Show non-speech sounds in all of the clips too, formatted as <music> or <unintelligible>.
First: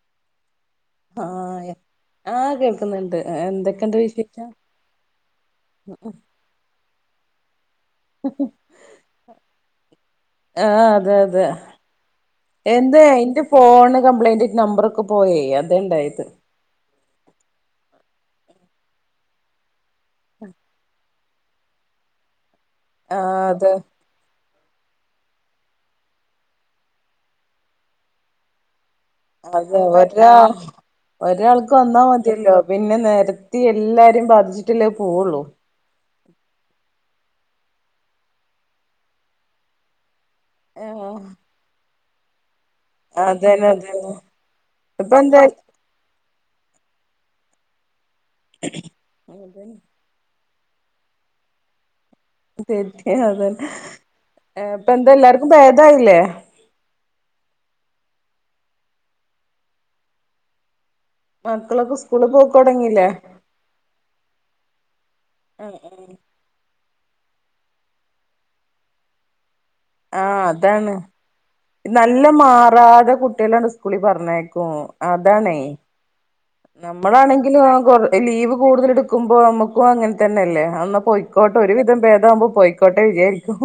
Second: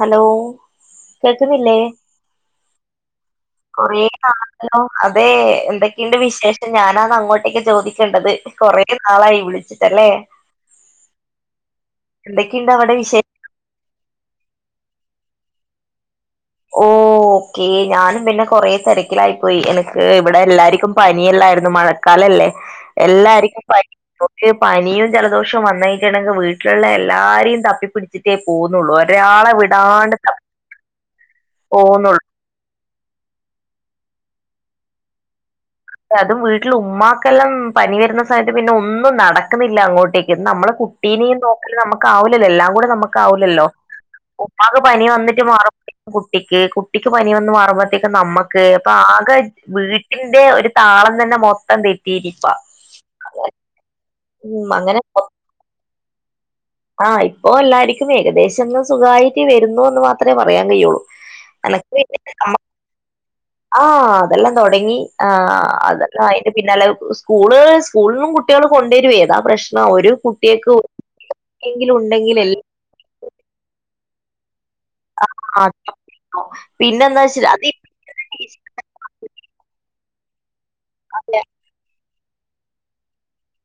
Hello ആഹ് കേക്ക്ന്നില്ലേ ആഹ് കേൾക്കുന്നുണ്ട് എന്തൊക്കെയുണ്ട് കൊറേ വിശേഷം <unintelligible> അതേ എന്തൊക്കെണ്ട് വിശേഷം <unintelligible> ഞാനാതങ്ങോട്ടേക്ക് ചോദിക്കേണ്ടത് കൊറേ നാളായി വിളിച്ചിട്ടല്ലേ ആഹ് അതെ അതെ എന്തൊക്കെണ്ട് അവിടെ എന്താ വിശേ എന്റെ ഫോണ് കംപ്ലൈന്റ് നമ്പറൊക്കെ പോയെ അതാണ്ടായത് ഓ ഓക്കേ ഞാനും പിന്നെ കൊറേ തെരക്കിലായിപ്പോയി എനക്ക് ഇവിടെ എല്ലാര്ക്കും പനിയെല്ലാരുന്നു മഴ മഴകാലല്ലേ ആഹ് എല്ലാര്ക്കും അതെ പനി <unintelligible> പനിയും ജലദോഷവും വന്നയിട്ടുണ്ടെങ്കി വീട്ടില്ള്ളെല്ലാരെയും തപ്പിപ്പിടിച്ചു ച്ചിട്ടെ പോവുന്നുള്ളൂ ഒരാളെ അതെ വിടാണ്ട് ഒരാ ഒരാൾക്ക് വന്നാ പോകുന്നുള്ളൂ മതിയല്ലോ പിന്നെ നെരത്തി എല്ലാരേം ബാധിച്ചിട്ടല്ലേ പോവുള്ളൂ അതും വീട്ടിൽ ഉമ്മാക്കെല്ലാം പനി വെരുന്ന സമയത്ത് പിന്നൊന്നും നടക്കുന്നില്ല അങ്ങോട്ടേക്ക് നമ്മളെ ആഹ് കുട്ടീനീം നോക്കല് നമുക്കാവൂല്ലല്ലോ എല്ലാം കൂടെ നമ്മ ക്കാവൂലല്ലോ അതന്നെ അതന്നെ ഉപ്പാക്ക് പനി ഇപ്പൊ എന്താ വന്നിട്ട് മാറും കുട്ടിക്ക് കുട്ടിക്ക് പനി വന്ന് മാറുമ്പഴത്തേക്കും നമ്മക്ക് അപ്പാകെ വീട്ടിന്റെ ഒരു താളം തന്നെ മൊത്തം തെ തെറ്റിഹ ഹതന്നെ ഉം അങ്ങനെ ഇപ്പെന്താ മൊ- എല്ലാര്ക്കും ഭേദായില്ലേ ആ ഇപ്പോ എല്ലാരിക്കും ഏകദേശംന്ന് സുഖായിട്ട് വരുന്നുന്ന് മാത്രെ പറയാൻ കയുള്ളൂ മക്കളൊക്കെ സ്കൂളി പോക് തൊടങ്ങില്ലേ ആ അതെല്ലാം തൊടങ്ങി ആ ആഹ് അതെല്ലായി പിന്നെല്ല സ്കൂള് സ്കൂൾലും കുട്ട്യള് കൊണ്ടരുവേ അതാ പ്രശ്നം ഒരു കുട്ട്യക്ക് എങ്കിലുണ്ടെങ്കിലെല്ലാം പ്രാത കുട്ടികളെണ്ട് സ്കൂളി പറഞ്ഞേക്കും അതാണേ പിന്നെന്താ വെച്ച നമ്മളാണെങ്കിലും അത് ആ കൊറ ലീവ് കൂടുതലെടുക്കുമ്പോ അമ്മക്കും അങ്ങൻതന്നല്ലേ അന്നാ പോയിക്കോട്ടെ ഒരു വിധം ഭേദാമ്പോ പോയിക്ക കോട്ടേ വിചാരിക്കും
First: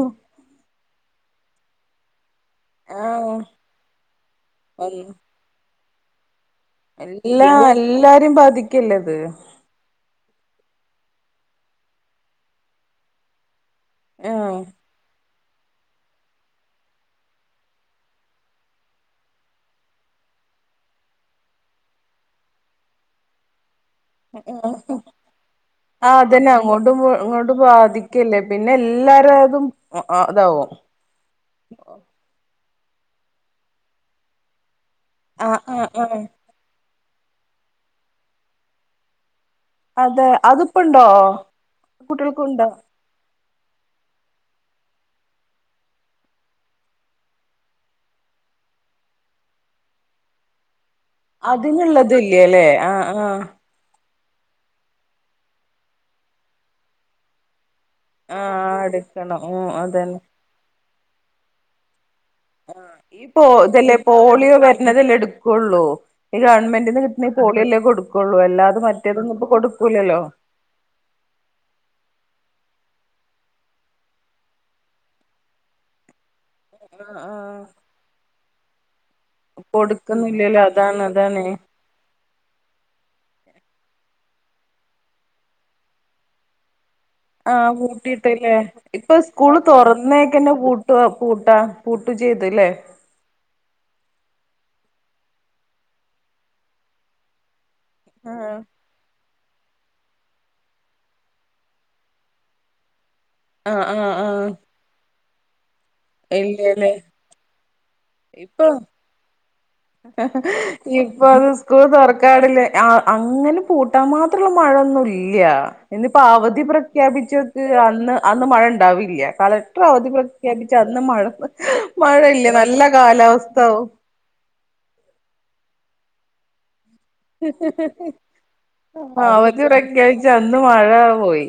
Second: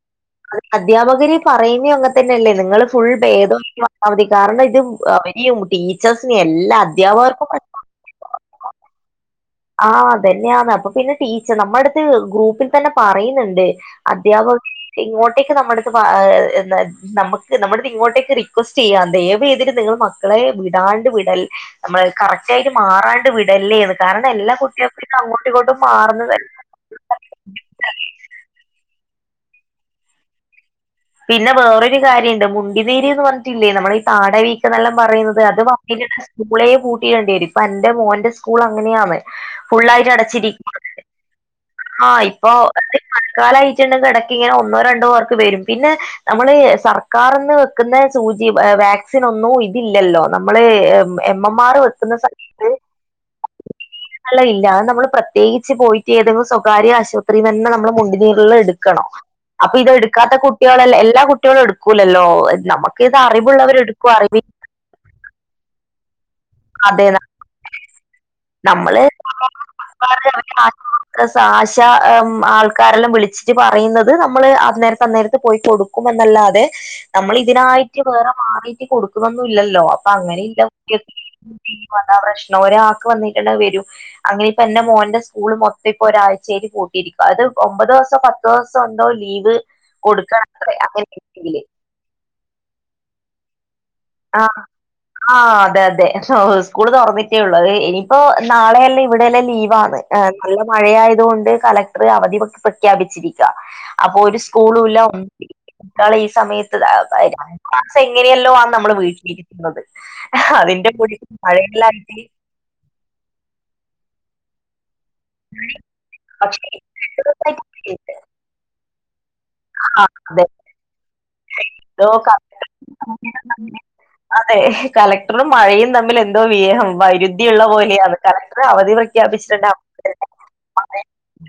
അ അധ്യാപകര് പറയുന്നേ അങ്ങതന്നെയല്ലേ നിങ്ങള് ഫുൾ ആഹ് ഭേദയിറ്റ് വന്നാ മതി കാരണം ഇത് വെ യും ടീച്ചേഴസ്നെല്ലാ എല്ലാ എല്ലാരും ബാധിക്കില്ലേത് ആ അതന്നെയാന്ന് അപ്പൊ പിന്നെ ടീച്ച നമ്മടുത്ത് ഗ്രൂപ്പിൽ തന്നെ പറയ്ന്ന്ണ്ട് അധ്യാപക ആഹ് ഇങ്ങോട്ടേക്ക് നമ്മടെട്ത് പ നമക്ക് നമ്മട്ത്ത്ങ്ങോട്ടേക്ക് റിക്വസ്റ്റ് ചെയ്യാ ദയവേത്ട്ട് നിങ്ങള് മക്കളെ വിടാണ്ട് വിടൽ നമ്മള് കറക്റ്റായിട്ട് മാറാണ്ട് വിടല്ലേന്ന് കാരണം എല്ലാ കുട്ടികൾക്കും ഇതങ്ങോട്ടിങ്ങോട്ടും മാറുന്നതല്ല ങ്ങോട്ടും ങ്ങോട്ടും ബാധിക്കല്ലേ പിന്നെല്ലാരേതും ഇതാവും പിന്നെ വേറൊരു കാര്യണ്ട് മുണ്ടിനീര്ന്ന് പറഞ്ഞിട്ടില്ലേ നമ്മടയീ താട നല്ല പറയുന്നത് ആഹ് അത് ആഹ് ആഹ് <unintelligible> കൂളെ പൂട്ടിയിടണ്ടി വരും ഇപ്പന്റെ മോന്റെ സ്കൂളങ്ങനെയാന്ന് ഫുള്ളായിട്ട് അതെ അടച്ചിരി അതിപ്പുണ്ടോ ആ ഇപ്പോ കുട്ടികൾക്കുണ്ടോ മഴക്കാലായിട്ടുണ്ടെങ്കി എടക്ക്ങ്ങനെ ഒന്നോ രണ്ടോ വർക്ക് വെരും പിന്നെ നമ്മള് സർക്കാർന്ന് വെക്കുന്ന സൂചി വാക്സിൻ ഒന്നും ഇല്ലല്ലോ നമ്മളെ അതിനുള്ളത ഇല്ലല്ലേ ആ ആ ല്ല ഇല്ല അ നമ്മൾ പ്രത്യേകിച്ച് പോയിട്ട് ഏതെും സ്വകാര്യ ആശുപത്രി തന്നെ നമ്മള് ആഹ് ഫുള്ളെടുക്കണം എടുക്കണം ഉം അപ്പൊ അതന്നെ ഇതെടുക്കാത്ത കുട്ടികളെല്ല എല്ലാ കുട്ടികളും എടുക്കൂലല്ലോ നമുക്ക് ഇത് അറിവുള്ളവരെ എടുക്കും അറിവി ഇതല്ല എടുക്കുള്ളൂ ഈ ഗവൺമെന്റിന്ന് അതെ കിട്ടുന്ന പോളിയല്ലേ കൊടുക്കുള്ളൂ അല്ലാതും നമ്മള് മറ്റേതൊന്നും ഇപ്പോ കൊടുക്കൂല്ലല്ലോ സാശ ആൾക്കാരെല്ലാം വിളിച്ചിട്ട് പറയുന്നത് നമ്മള് അന്നേരത്തെ അന്നേരത്തെ പോയി കൊടു എന്നല്ലാതെ നമ്മൾ ഇതിനായിട്ട് വേറെ മാറി കൊടുക്കുന്നൊന്നുമ ഇല്ലോ അപ്പൊ അങ്ങനെ കൊടുക്കുന്നില്ലല്ലോ ഇല്ല കു അതാണ് അതാണ് അതാ പ്രശ്നം ഒരാൾക്ക് വന്നട്ടേണ്ട വരും അങ്ങനെ ഇപ്പ എന്റെ മോൻന്റെ സ്കൂള് മൊത്തം ഇപ്പോ ഒരാഴ്ചേരി പോട്ട കി അത് ആഹ് ഒമ്പത് ദിവസോ പത്ത് പൂട്ടിയിട്ടല്ലേ ദിവസം എണ്ടോ ഇപ്പൊ ലീവ് സ്കൂള് കൊടുക്കണംത്രേ അങ്ങനെ പൂട്ട് ചെയ്തു അല്ലേ ആ ആ അതെ അതെ സ്കൂൾ തുറന്നിട്ടേ ഉള്ളൂ ഇനിയിപ്പോ ആഹ് നാളെയല്ലേ ഇവിടെല്ല ലീവാണ് നല്ല മഴയതുക കൊണ്ട് കലക്ടർ അവധി വക്കി പ്രഖ്യാപിച്ചിരിക്ക ആഹ് ആഹ് അപ്പൊ ഒരു ആഹ് സ്കൂളല്ല ഒന്നാള ഈ സമയത്ത് ഇല്ലല്ലേ ക്സ എങ്ങനെയല്ലോ ഇപ്പൊ നമ്മള് വീട്ടിലിരിക്കുന്നത് അതിന്റെ കൂടെ ഇപ്പൊ അത് സ്കൂൾ മഴയെല്ലായിട്ട് തുറക്കാടില്ലേ ആ അങ്ങനെ പൂട്ടാൻ മാത്രമുള്ള മഴയൊന്നുംല്ല ഇനിപ്പോ അവധി പക്ഷേ പ്ര പ്രഖ്യാപിച്ചക്ക് അന്ന് അന്ന് മഴ ഉണ്ടാവില്ല കളക്ടർ അവധി ആഹ് അതെ പ്രഖ്യാപിച്ചന്ന് മഴ എന്തോ മഴയില്ല നല്ല കളക്ടറും കാലാവസ്ഥാവും അതെ കളക്ടറും മഴയും തമ്മിൽ എന്തോ വ്യഹം വൈ ദ്യുള്ള പോലെയാണ് കലക്ടർ അവധി അവധി പ്രഖ്യാപിച്ചിട്ടു പ്രഖ്യാപിച്ച അന്ന് മഴ പോയി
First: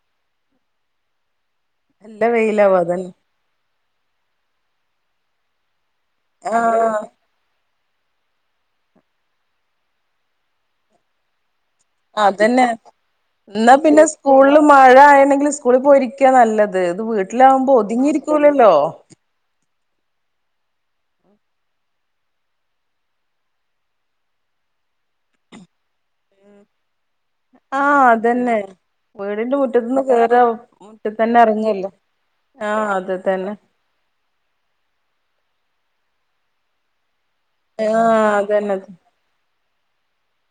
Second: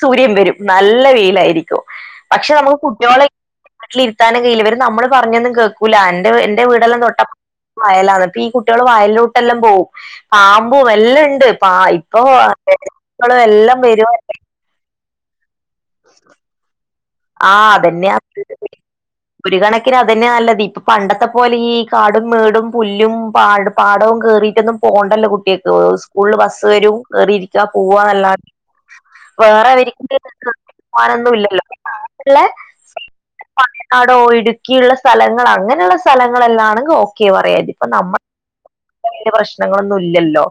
സൂര്യൻ വെരും നല്ല വെയിലായിരിക്കും നല്ല പക്ഷെ വെയിലാവും നമുക്ക് അതന്നെ കുട്ട്യോളെ വീട്ടിലിരുത്താനും കഴിയില്ല ഇവര് നമ്മള് പറഞ്ഞൊന്നും കേക്കൂല അന്റെ എന്റെ ആഹ് വീടെല്ലാം തൊട്ടപ്പ വയലാന്ന് അപ്പീ കുട്ട്യാള് വയൽലോട്ടല്ലാം പോവും പാമ്പും എല്ലണ്ട് പ പ്പ അതന്നെ <unintelligible> എന്നാ എല്ലാം പിന്നെ വെരുവല്ലേ. സ്കൂളിൽ മഴ ആയിണെങ്കില് സ്കൂളിൽ പോയിരിക്കാ നല്ലത് ഇത് ആ വീട്ടിലാവുമ്പോ അതന്നെയാ ഒതുങ്ങിയിരിക്കൂലല്ലോ ഒരു കണക്കിന് അതന്ന്യ നല്ലത് ഇപ്പ പണ്ടത്തെ പോലെ ഈ കാടും മേടും പുല്ലും പാടും പാടോം കേറിറ്റൊന്നും പോണ്ടല്ലോ കുട്ട്യാക്ക് സ്കൂളില് ബസ്സ് വെരും ആഹ് അതന്നെ വീടിന്റെ വേറെ മുറ്റത്തുന്ന് കേറ അവർക്ക് പോകാനൊന്നും ഇല്ലല്ലോ ട്ടിത്തന്നെറങ്ങല്ലേ ആഹ് അത് തന്നെ വയനാടോ ഇടുക്കിയുള്ള സ്ഥലങ്ങൾ അങ്ങനെള്ള സ്ഥലങ്ങളെല്ലാണങ്കി ഓക്കേ പറയാ ആഹ് അതന്നെ ഭയങ്കര പ്രശ്നങ്ങളൊന്നും ഇല്ലല്ലോ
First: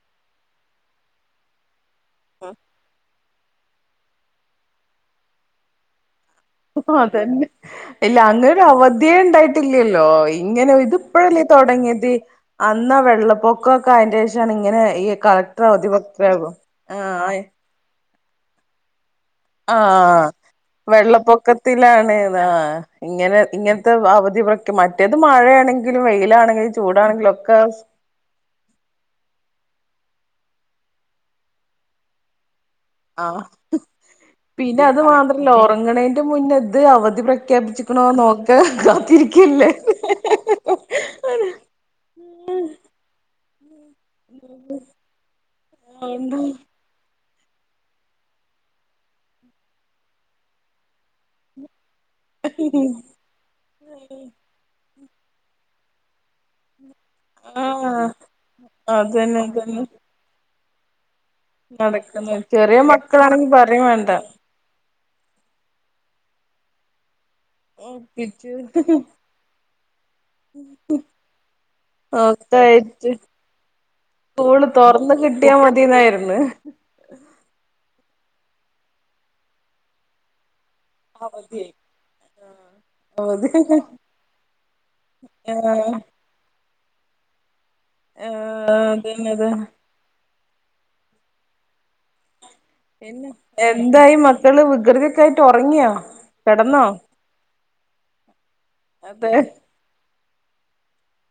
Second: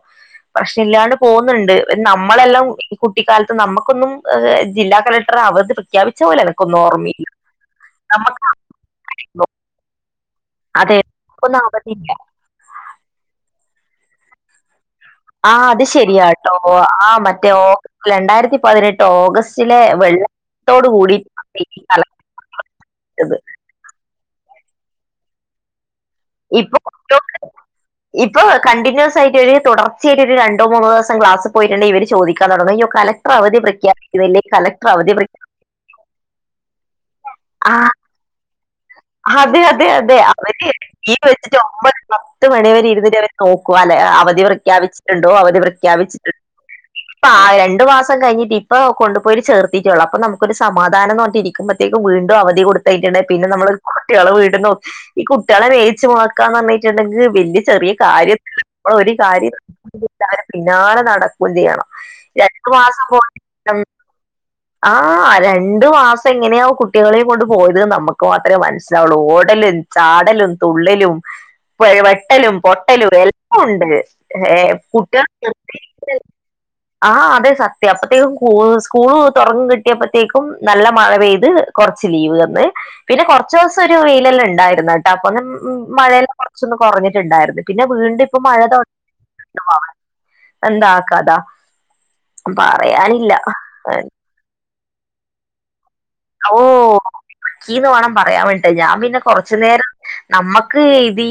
പ്രശ്നല്ലാണ്ട് പോന്ന്ണ്ട് നമ്മളെല്ലാം ഈകുട്ട് ട്ടിക്കാൽത്ത് നമ്മക്കൊന്നുംഏഹ് ജില്ലാ കലക്ടർ അവധി പ്രഖ്യാപിച്ച പോലാണ് അതന്നെ ഇല്ല അങ്ങനവധിയെണ്ടായിട്ടില്ലല്ലോ ഇങ്ങനെ അതെ ഇത്പ്പഴല്ലേ ഒന്നും തൊടങ്ങിയത് അവധിയില്ല അന്ന വെള്ളപ്പൊക്കൊക്കെ അയിന്റെഷാണ് ഇങ്ങനെ ഈ കളക്ടർ ആഹ് അത് അവധി പ്രഖ്യാപി ശെരിയാട്ടോ ആ ആഹ് മറ്റേ ഓ രണ്ടായിരത്തി പതിനെട്ട് ഓഗസ്റ്റ് ചിലെ ആഹ് വെള്ളത്തോട് കൂടി <unintelligible> വെള്ളപ്പൊക്കത്തിലാണ് ആഹ് കലക്ടത് ഇങ്ങനെ ഇങ്ങനത്തെ അവധി പ്രെക് മറ്റേത് മഴയാണെങ്കിലും വെയി യിലാണെങ്കിലും ഇപ്പൊ ചൂടാണെങ്കിലും ഒക്കെ ഇപ്പൊ കണ്ടിന്യൂസായിട്ട് ഒര് തുടർച്ചയായിട്ടൊര് രണ്ടോ മൂന്നോ ദിവസം ക്ലാസി പോയിട്ടുണ്ടെ ഇവര് ചോദി ആഹ് പിന്നെ കലക്ടർ അത് അവധി പ്രഖ്യാ-" മാത്രല്ല ഒറങ്ങണേന്റെ മുന്നത് അവധി പ്ര ക്കേപ്പിച്ചിക്കണോ നോക്ക് ഹതെ അതെ അതെ അവര് <unintelligible> വെച്ചിട്ട് ഒമ്പത് പത്ത് മണിവരെ ഇരുന്നിട്ട് അവര് തോക്കുവാലേ അവധി പ്രഖ്യാപിച്ചിട്ടുണ്ടോ അവധി പ്രഖ്യാപിച്ചിട്ടുണ്ടോ പ്പായെ രണ്ടു മാസം കഴിഞ്ഞിട്ട് ഇപ്പ കൊണ്ടുപോയിറ്റ് ചേർത്തിട്ടെള്ളൂ അപ്പം നമുക്കൊരു സമാധാനന്ന് പറഞ്ഞിട്ട് ഇരിക്കുമ്പത്തേക്ക് വീണ്ട് ണ്ടു അവധി കൊടുത്തേക്കണെ പിന്നെ നമ്മള് വീടന്നോ ഈ കുട്ട്യാളെ മേച്ചു നോക്കാന്നറഞ്ഞിട്ടുണ്ടങ്ക് വെല്ലിയ ചെറിയ ആഹ് കാര്യ ഒരു അതന്നെ കാര്യ അതന്നെ കിട്ടിയ പിന്നാലെ നട ക്കും ചെയ്യണം നടക്കുന്നു രണ്ടു ചെറിയ മാസം പോയി - മക്കളാണെങ്കി പറയും വേണ്ട <unintelligible> ആഹ് രണ്ടു മാസങ്ങനെയാ കുട്ടികളെയും കൊണ്ട് പോയത് നമ്മക്ക് ഒപ്പിച്ച് മാത്രേ മന അവള് ഓടല് ചാടലും തുള്ളെലും വെട്ടലും പൊട്ടലും ഒക്കായിട്ട് എല്ലാവുണ്ട് സ്കൂള് ഏഹ് തൊറന്ന് കുട്ടികളെ കിട്ടിയാ നിർത്തി - മതിന്നായിരുന്നു ആഹ് അതെ സത്യം അപ്പഴ്ത്തേക്കു സ്കൂൾ തൊറന്നത് കിട്ടിയപ്പത്തേക്കും നല്ല മഴ പെയ്ത് അവധി കൊറച്ച് ലീവ് തന്ന് പിന്നെ കൊറ - അവധി കൊറച്ചു ദെവസം ഒരു വെയിലുകള് ഇണ്ടായിരുന്നുട്ടോ അപ്പൊന്ന് ആഹ് ആഹ് മഴയല്ലാം കൊറച്ചൊന്ന് കൊറഞ്ഞിട്ടുണ്ടായിരുന്ന്. പിന്നെ വീണ്ടും ഇപ്പ മഴ തൊട അതന്നെ അതന്നെ <unintelligible> എന്താ കഥ ഒന്നും പിന്നെ പറയാനില്ല. എന്തായി മക്കള് വികൃതിയെക്കെയായിട്ട് ഒറങ്ങിയോ കെടന്നോ ഓഹ് ഒറക്കീന്ന് വേണം പറയാൻ വേണ്ടിട്ട് ഞാൻ പിന്നെ അതെ കൊറച്ചു നേരം നമ്മക്ക് ഇതീ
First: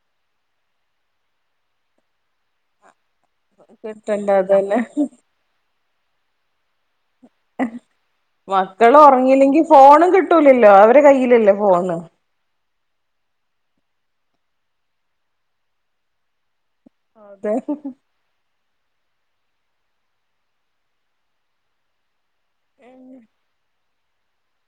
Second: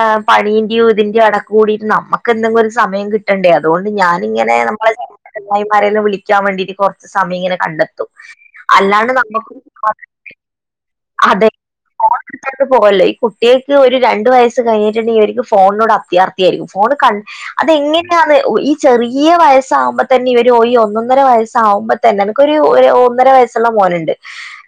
ഏഹ് പണീന്റെയോ ഇതിന്റെ എടക്കൂടിട്ട് നമ്മക്ക് എന്തെങ്കിലും ഒരു സമയം കിട്ട് കിട്ടണ്ടേ അതുകൊണ്ട് കിട്ടണ്ട ഞാനിങ്ങനെ അതന്നെ നമ്മളെ ചങ്ങാതിമാരേയെല്ലാം വിളിക്കാൻ വേണ്ടീട്ട് കൊറച്ച് സമയമിങ്ങനെ കണ്ടെത്തും അല്ലാണ്ട് നമ - ഇല്ലെങ്കി ഫോണും കിട്ടൂലല്ലോ അവര്ടെ കയ്യിലല്ലേ ഫോണ്. ട്ടിട്ട് പോവല്ലെ ഈ കുട്ടിയക്ക് ഒരു രണ്ട് വയസ് കഴിഞ്ഞിട്ടുണ്ടങ്കി ഇവരിക്ക് ഫോണിനോട് അത്യാർ ത്തിയാരിക്കും ഫോണ് കൺ അതെ അത് എങ്ങനെ - ട്ടാണ് ഈ ചെറിയ വയസാവുമ്പോ തന്നെ ഇവര് ഈ ഒന്നൊന്നര വയസാവുംമ്പോത്തന്നെ ഇവക്കൊരു ഒന്നര വയസ് സ്വന്തം മോന് ഇണ്ട്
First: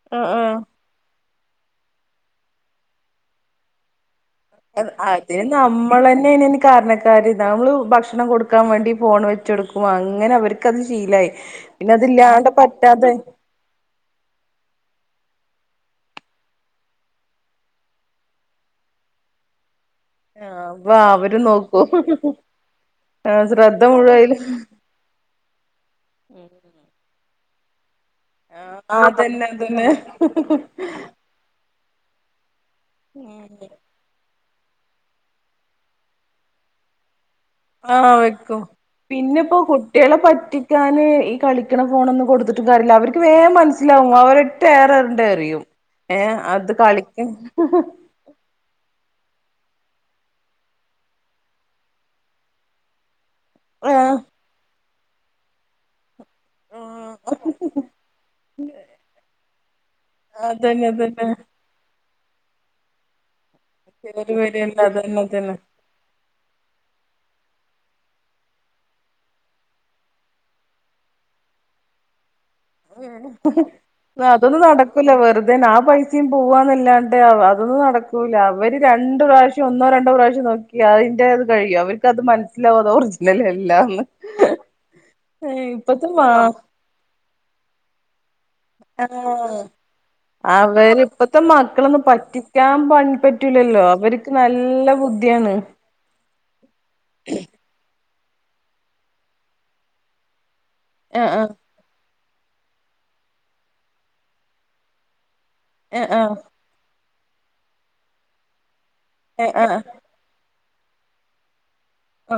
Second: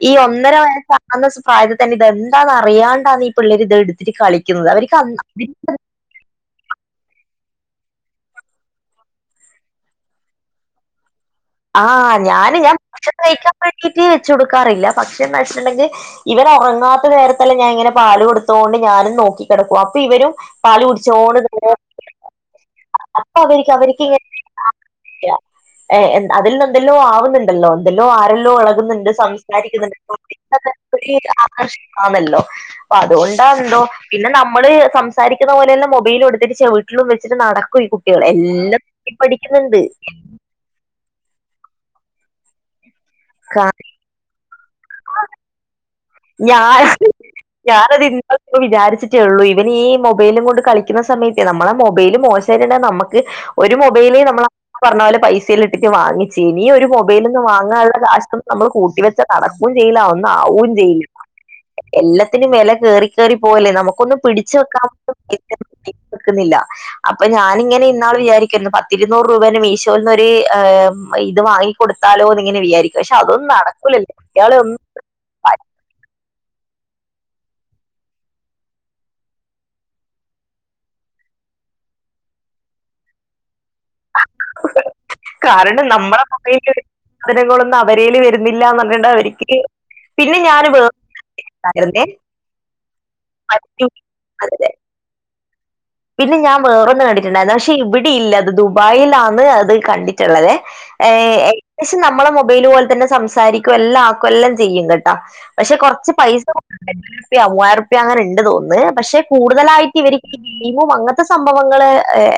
ഈ ആഹ് ഒന്നര ആഹ് വയസ്സാവുന്ന പ്രായത്തി തന്നെ ഇതെന്താന്നറിയാണ്ടാന്ന് ഈ പിള്ളേര് ഇത്‌ എടുത്തിട്ട് കളി ക്കുന്നത് അവര് ക <unintelligible> നമ്മളന്നെയാണ് അയിന് കാരണക്കാര് നമ്മള് ഭക്ഷണം കൊടുക്കാൻ വേണ്ടി ഫോണ് വെച്ചൊടുക്കും അങ്ങനെ അവര് - ക്കത് ശീലായി പിന്നെ ആഹ് അതില്ലാണ്ട് ഞാന് ഞാൻ ഭക്ഷണം പറ്റാതായി കഴിക്കാൻ വേണ്ടിട്ട് വെച്ച് കൊടുക്കാറില്ല ഭക്ഷണം കഴിച്ചിട്ടുണ്ടെങ്കി- ഇവര് ഒറങ്ങാത്ത നേരത്തെല്ലാം ഞാൻ ഇങ്ങനെ പാല് കൊടുത്തോണ്ട് ഞാനും നോക്കി കെടക്കും അപ്പൊ ഇവരും ആഹ് പാല് അപ്പൊ കുടിച്ചോണ്ട് ഇങ്ങനെ - ആ ശ്രദ്ധ മുഴുവൻ അതില് ഇല്ല അതിൽ എന്തെല്ലോ ആവുന്നുണ്ടല്ലോ എന്തെല്ലോ ആരെല്ല- എന്തോ ആഹ് എളകുന്നുണ്ട് അതന്നെ സംസാരിക്കുന്നുണ്ട് <unintelligible> അതന്നെ കഷിക്കാ <unintelligible> മല്ലോ അപ്പൊ അതുകൊണ്ടാ എന്തോ പിന്നെ നമ്മള് സംസാരിക്കുന്ന പോലെല്ലാം മൊബൈല് എടുത്തിട്ട് ചെവിട്ടിലും വെച്ചിട്ട് നടക്- ആഹ് വെക്കും പിന്നെപ്പോ കുട്ടികളെ പറ്റിക്കാന് ഈ കളിക്കണ ഫോണ് ഒന്ന് കൊടുത്തിട്ട- തരില്ല അവർക്ക് വേഗം മനസ്സിലാവും അവരൊറ്റ ഏറു അങ്ങോട്ട് എറിയും ഏയെ അത് ഞാൻ കളിക്കും ഞാനത് ഇന്നാളിപ്പോ വിചാരിച്ചിട്ടേ ഉള്ളൂ ഇവൻ ഈ മൊബൈലും കൊണ്ട് കളിക്കുന്ന സമയത്തേ നമ്മളെ മൊബൈല മോശമായിട്ടണ്ടെ നമുക്ക്- ക് ഒരു ആഹ് മൊബൈല് നമ്മള് പറഞ്ഞ പോലെ പൈസെല് ഇട്ടിട്ട് വാങ്ങിച്ചീനി ഒരു മൊബൈൽ ഇന്ന് വാങ്ങാനുള്ള- ഇപ്രാശം നമ്മള് കൂട്ടി വെച്ച നടക്കുകയും ചെയ്യില്ല ഒന്നു ആവുവേം അതന്നെ ചെയ്യില്ല അതന്നെ എല്ലാത്തിനും വെല കേറി കേറി പോവല്ലേ നമുക്കൊന്ന് കേറി പിടിച്ച് വരല്ല വെക്കാൻ- അതന്നെ അതന്നെ ഇപ്പക്കുന്നില്ല <unintelligible> അപ്പൊ ഞാനിങ്ങനെ ഇന്നാള് വിചാരിക്കായിരുന്നു പത്തിരുനൂറ് രൂപേന്റെ മീഷോയിന്നോരു ഇത് വാങ്ങി- കൊടുത്താലോന്ന് ഇങ്ങനെ വിചാരിക്കും പക്ഷെ അതൊന്നു നടക്കുലല്ലോ ഇയാളെ ഒന്നും- അത് തന്നെ ആ പൈസയും പോവന്നല്ലാണ്ട് അതൊന്നും നടക്കൂല്ല അവര് രണ്ട് പ്രാവശ്യം ഒന്നോ രണ്ടോ പ്രാവശ്യം നോക്കി- അതിന്റെ അത് കഴിയും അവർക്കത് മനസ്സിലാവും അത് ഒറിജിനൽ അല്ലാന്ന് കാരണം ഇപ്പത്തെ നമ്മുടെ മാ മൊബൈൽ എടുക്കണ കാര്യങ്ങളൊന്നും അവ- പെരേല് വരുന്നില്ലാന്ന് പറഞ്ഞിട്ട് ആഹ് അവർക്ക്- പിന്നെ ഞാൻ അവര് ഇപ്പഴത്തെ മക്കളൊന്നും വേറൊന്നായിരുന്നേ പറ്റിക്കാൻ പറ്റൂലല്ലോ മറ്റു അവര്- അതെ. നല്ല ബുദ്ധിയാണ് പിന്നെ ഞാൻ വേറൊന്ന്‌ കണ്ടിട്ടുണ്ടായിരുന്നു പക്ഷെ ഇവിടെയില്ല അത് ദുബായിൽ ആണ് അത് കണ്ടിട്ടുള്ളതെ ആഹ് ആഹ് അത്യാശം നമ്മളെ മൊബൈൽ പോലെ തന്നെ സംസാരിക്കും എല്ലാം ആക്കും എല്ലാം ചെയ്യും കേട്ടാ പക്ഷെ ആഹ് കുറച്ച് ആഹ് പൈസ ആഹ് പ്യ മൂവ്വായിരം റുപ്യ അങ്ങനെ ഉണ്ട് തോന്നന്ന് പക്ഷെ ആഹ് ആഹ് കൂടുതലായിട്ട് ഇവര് ഇങ്ങും അങ്ങനത്തെ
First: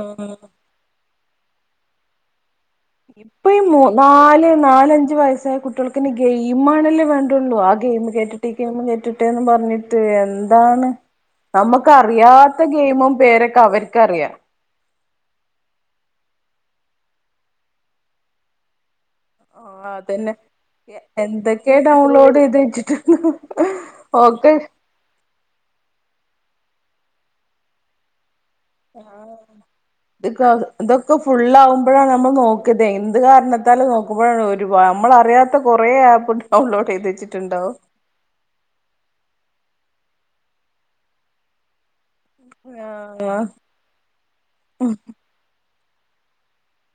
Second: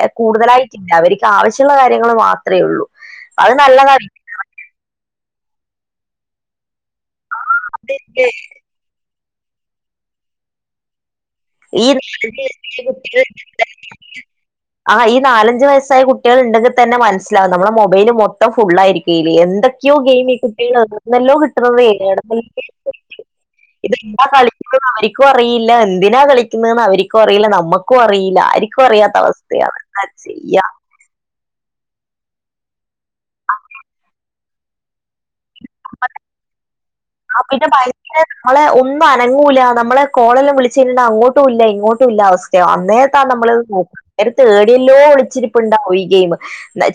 ആഹ് അവർക്ക് ആവശ്യമുള്ള കാര്യങ്ങൾ മാത്രേ ഉള്ളൂ ഇപ്പൊ അത് ഈ മൂ നല്ലതാണ് നാല് നാലഞ്ച് വയസ്സായ കുട്ടികൾക്കിന് ഗെയിമാണല്ലേ വേൺ ട്ടുള്ളൂ ആഹ് ഗെയിം കേറ്റിട്ട് ഈ ഗെയിം കേറ്റട്ടേന്ന് പറഞ്ഞിട്ട് എന്താണ് ഈ നാലഞ്ച് നമുക്കറിയാത്ത വയസ്സിലെ ഗെയിമും കുട്ടികൾ പേരൊക്കെ അവർക്കറിയാം ആഹ് ഈ നാലഞ്ച് വയസ്സായ കുട്ടികൾ ഉണ്ടെങ്കിൽ തന്നെ മനസ്സിലാവും നമ്മള മൊബൈല് മൊത്തം ഫുൾ ആയിരിക് ഈലി ആഹ് എന്തൊക്കെയോ അതന്നെ ഗെയിമി കുട്ടികൾ ആകുന്നല്ലോ എന്തൊക്കെ കിട്ടുന്നത് ഡൗൺലോഡ് ചെയ്ത് വെച്ചിട്ട് <unintelligible> ഇത് ഇപ്പ ഒക്കെ കളിക്കും അവര് ക്ക് അറിയില്ല എന്തിനാ കളിക്കുന്നെന്ന് അവര്ക്കും അറിയില്ല നമ്മുക്കും അറിയില്ല ആരിക്ക് ക്കും അറിയാത്ത അവസ്ഥയാണ് ന്താ ചെയ്യാ ഇത് ഫുള്ളാവുമ്പഴാണ് നമ്മൾ നോക്ക ഇതേ എന്ത് കാരണത്താലും നോ വ ഒരു പാ നമ്മള അറിയാത്ത കുറെ ആപ്പ് ഡൗൺലോഡ് ചെയ്ത് വെച്ചി അഹ് പിന്നെ <unintelligible> നമ്മള ഒന്നും അനങ്ങൂല്ല നമ്മള് കോളെല്ലാം വിളിച്ചു <unintelligible> അങ്ങോട്ടു ഇല്ല ഇങ്ങോട് ടുല്ല അവസ്ഥയാ അന്നേത്താ ആഹ് നമ്മള് നോക തേടിയല്ലോ ഒളിച്ചിരിപ്പ് ഉണ്ടാവു ഈ ഗയിം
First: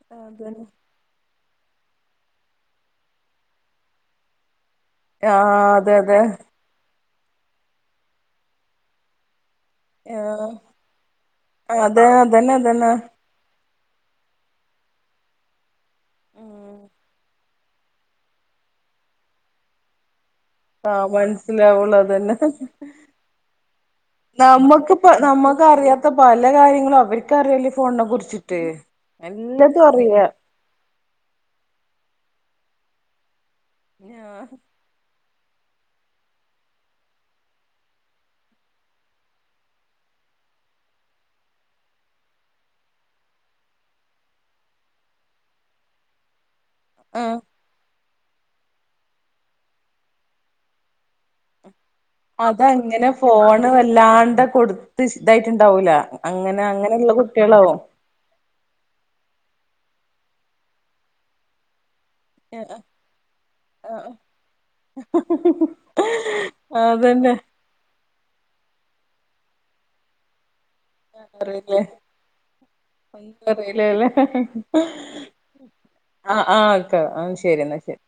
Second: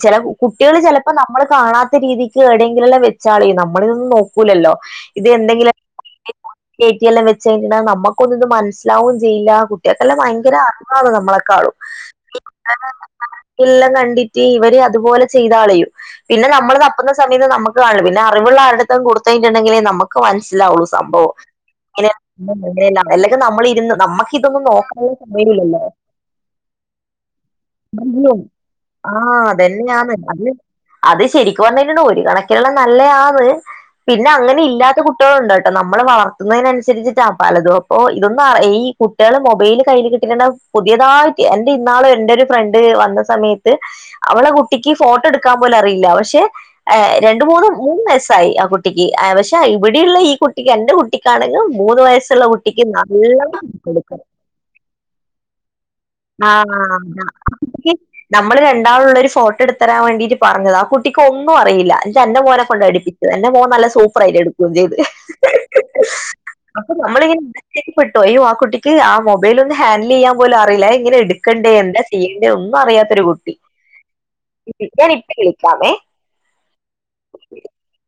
ചില അതന്നെ കുട്ടികൾ ചില അപ്പൊ നമ്മള് കാണാത്ത രീതിക്ക് ഏടെയങ്കിലുംല്ലാം വെച്ചാളി നമ്മളിതൊന്നും നോക്കൂലല്ലോ ഇത് എന്തെങ്കിലു ആഹ് <inaudible> അതെ അതെ എല്ലാം വെച്ച എന്താ നമുക്കൊന്നും ഇത് മനസ്സിലാവും ചെയ്യില്ല കു കുട്ടക്കല്ല ആഹ് ഭയങ്കര അറിവാണ് നമ്മളെകാളും അതെ അതന്നെ അതന്നെ <inaudible> എല്ലാം കണ്ടിട്ട് ഇവര് അതുപോലെ ചെയ്താളയും പിന്നെ നമ്മൾ ഉം തപ്പുന്ന സമയത്ത് നമുക്ക് പിന്നെ അറിവുള്ള ആരുടത്തും കൊടുത്തയിഞ്ഞിണ്ടെങ്കിൽ നമുക്ക് മനസ്സിലാവുള്ളു ആഹ് സംഭവം മനസ്സിലാവുള്ളു അതന്നെ <inaudible> അല്ലെങ്കി നമ്മളിരുന്ന് നമ്മ നമ്മുക്ക്ഇപ്പ നമ്മുക്ക് അറിയാത്ത പല കാര്യങ്ങളും അവർക്കറിയല്ലേ ഫോണിനെ കുറിച്ചിട്ട് ആഹ് എല്ലതും അതെന്നെയാന്ന് അറിയാ അത് അത് ശെരിക്കു പറഞ്ഞഴിഞ്ഞ ഒരു കണക്ക്ൽള്ള നല്ലതയാത് പിന്നെ അങ്ങനെ ഇല്ലാത്ത കുട്ടിളുണ്ടുട്ടാ നമ്മളെ വളർത്തുന്നയ്നൻസരിച്ചിട്ടാ പലതും പ്പോ ഇതൊന്നും അറി ഈ കുട്ടിയാള് മൊബൈല് കയ്യില് കിട്ടി കയ്നാ പുതിയതായിട്ട് എന്റെ ഇന്നാൾ എന്റെരു ഫ്രണ്ട് വന്ന സമയത്ത് അവളെ കുട്ടിക്ക് ഫോട്ടോട്ക്കാൻ പോലും അറിയില്ല പക്ഷെ ഏ ആഹ് രണ്ട് മൂന്ന് മൂന്നയസ്സായി ആഹ് കുട്ടിക്ക് ആഹ് പശ് താ ഇവട്ള്ള ഈ കുട്ടി എന്റെ കുട്ടിക്കാണങ്കിൽ മൂന്ന് വയസ്സ് അതങ്ങനെ ഫോണ് വല്ലാണ്ട് കൊടുത്ത് ശ് ഇതായിട്ട്ണ്ടാവൂല ആഹാ കി നമ്മള് രണ്ടാളുള്ള ഒരു ഫോട്ടോട്ത്തരാൻ വാണ്ടിട്ട് പറഞ്ഞതാ ആഹ് കുട്ടിക്ക് ഒന്നും അറിയില്ല ഇജ് അന്റെ ആ മോനെ കൊണ്ട് അടിപ്പിച്ചത് എന്റെ മോൻ നല്ല സൂപ്പർ ആയിട്ട് എഴുതും <unintelligible> അപ്പൊ അതന്നെ മ്മളിങ്ങനെ <unintelligible> അയ്യോ ആഹ് കുട്ടിക്ക് ആഹ് മൊബൈലൊന്ന് ഹാൻഡിലെയ്യാൻ പോലും അറില്ല ങ്ങനെ എട്ക്കണ്ടേ അറിയില്ലേ എന്താ ചെയ്യണ്ടേ ഒന്നും അറിയാത്തൊരു ഒന്നും കുട്ടി അറിയില്ലല്ലേ ഞാനിപ്പെ വിളിക്കാമേ ആഹ് ആഹ്ക്കെ ആഹ് ശെരിന്നാ ശെരി